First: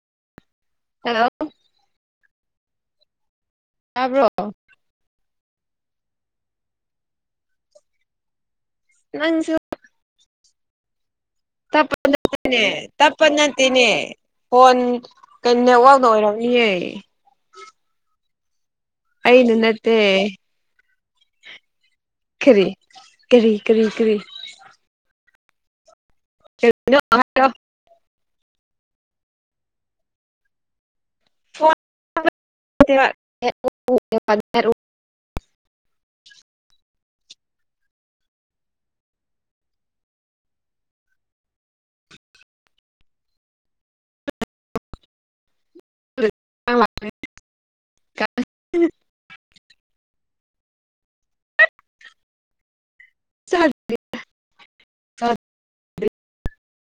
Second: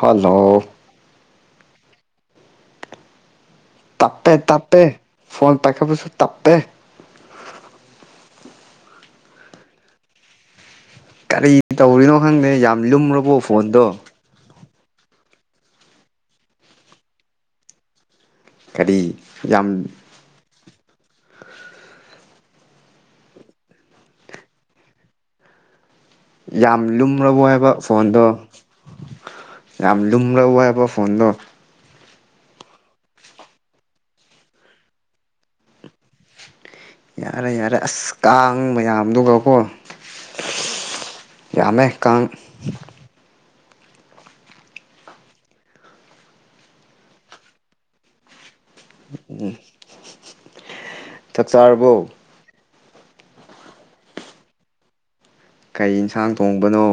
hello hello ꯇꯥꯕ꯭ꯔꯣ ꯇꯄꯦ ꯇꯄꯦ ꯐꯣꯟ ꯄꯥꯏꯈ ꯄꯁꯨ ꯇꯞꯦ ꯅꯪꯁꯨ ꯀꯔꯤ ꯇꯧꯔꯤꯅꯣ ꯈꯪꯗꯦ ꯇꯄꯅꯠꯇꯦꯅꯦ ꯌꯥꯝ ꯂꯨꯝꯔꯕꯣ ꯇꯞꯅꯟꯠꯇꯦꯅꯦ ꯐꯣꯟꯗꯣ ꯐꯣꯟ ꯀ ꯅꯦꯠꯋꯥꯛꯗ ꯑꯣꯏꯔꯝꯃꯤꯌꯦ ꯀꯔꯤ ꯌꯥꯝ ꯅꯠꯇꯦ ꯈꯔꯤꯔꯤꯔꯤꯔꯤ ꯌꯥꯝ ꯂꯨꯝꯕ ꯍꯥꯏꯔꯣ ꯍꯥꯏꯕ ꯐꯣꯟꯗꯣ ꯌꯥꯝ ꯂꯨꯝ꯭ꯔꯕ ꯍꯥꯏꯕ ꯍꯗ ꯎ [unintelligible] [inaudible] ꯌꯥꯔꯦ ꯌꯥꯔꯦ ꯑꯁ ꯀꯥꯡ ꯃꯌꯥꯝꯗꯨꯒꯀꯣ ꯌꯥꯝꯃꯦꯀ ꯀ [unintelligible] ꯎꯝ ꯆꯥꯛ ꯆꯥꯔꯕꯣ ꯆꯠ ꯀꯩ ꯌꯦꯟꯁꯥꯡ ꯊꯣꯡꯕꯅꯣ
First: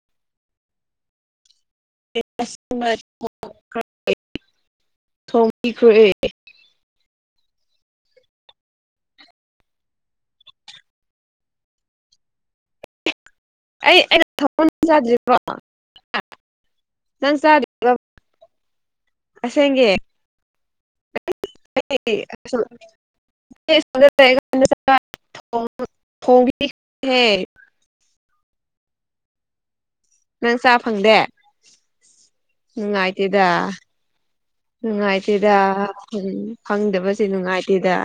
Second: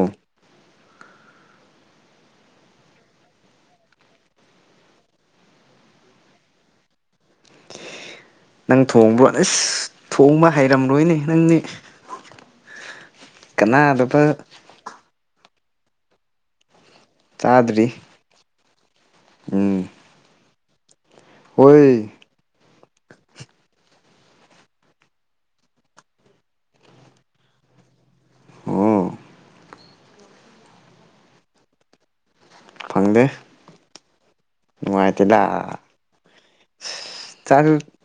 [inaudible] ꯊꯃ꯭ꯔ ꯅꯪ ꯊꯣꯡꯕ꯭ꯔꯣ ꯑꯁ ꯊꯣꯡꯕ ꯍꯥꯏꯩꯔꯝꯂꯣꯏꯅꯦ ꯅꯪꯅꯦ ꯑꯩ ꯑꯩꯅ ꯊ ꯆꯗ꯭ꯔꯤꯀꯣ ꯅꯪ ꯆꯥꯗ ꯆꯥꯗ꯭ꯔꯤ ꯎꯝ ꯑꯁꯦꯡꯒꯤ [inaudible] [inaudible] ꯍꯣꯏ ꯍꯒ ꯍꯦ ꯎꯝ ꯅꯪ ꯆꯥ ꯐꯪꯗꯦ ꯐꯪꯗꯦ ꯅꯨꯡꯉꯥꯏꯇꯦꯗ ꯅꯨꯡꯉꯥꯏꯇꯦꯗ ꯎ ꯐꯪꯗꯕꯕꯁꯤ ꯆꯥꯛꯁꯨ ꯅꯨꯡꯉꯥꯏꯇꯦꯗ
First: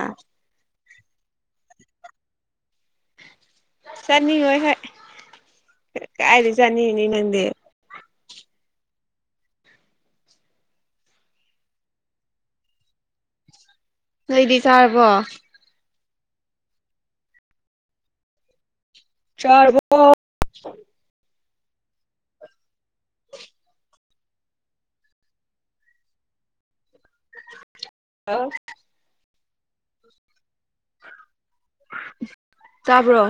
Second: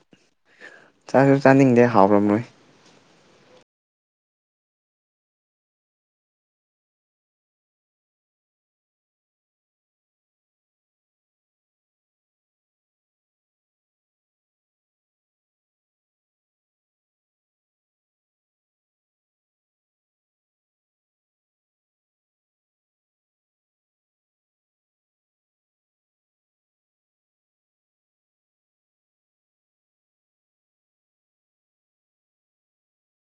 ꯆꯥꯁꯨ ꯆꯥꯅꯤꯡꯗꯦ ꯍꯥꯎꯔꯝꯂꯣꯏ ꯆꯠꯅꯤꯉꯣꯏ ꯍꯣꯏ ꯀꯥꯏꯗꯤ ꯆꯅꯤꯅꯤ ꯅꯪꯗꯦ ꯅꯣꯏꯗꯤ ꯆꯥꯔꯕꯣ ꯆꯥꯎꯥꯔꯕꯣ [inaudible] ꯍꯂ ꯆꯥꯕ꯭ꯔꯣ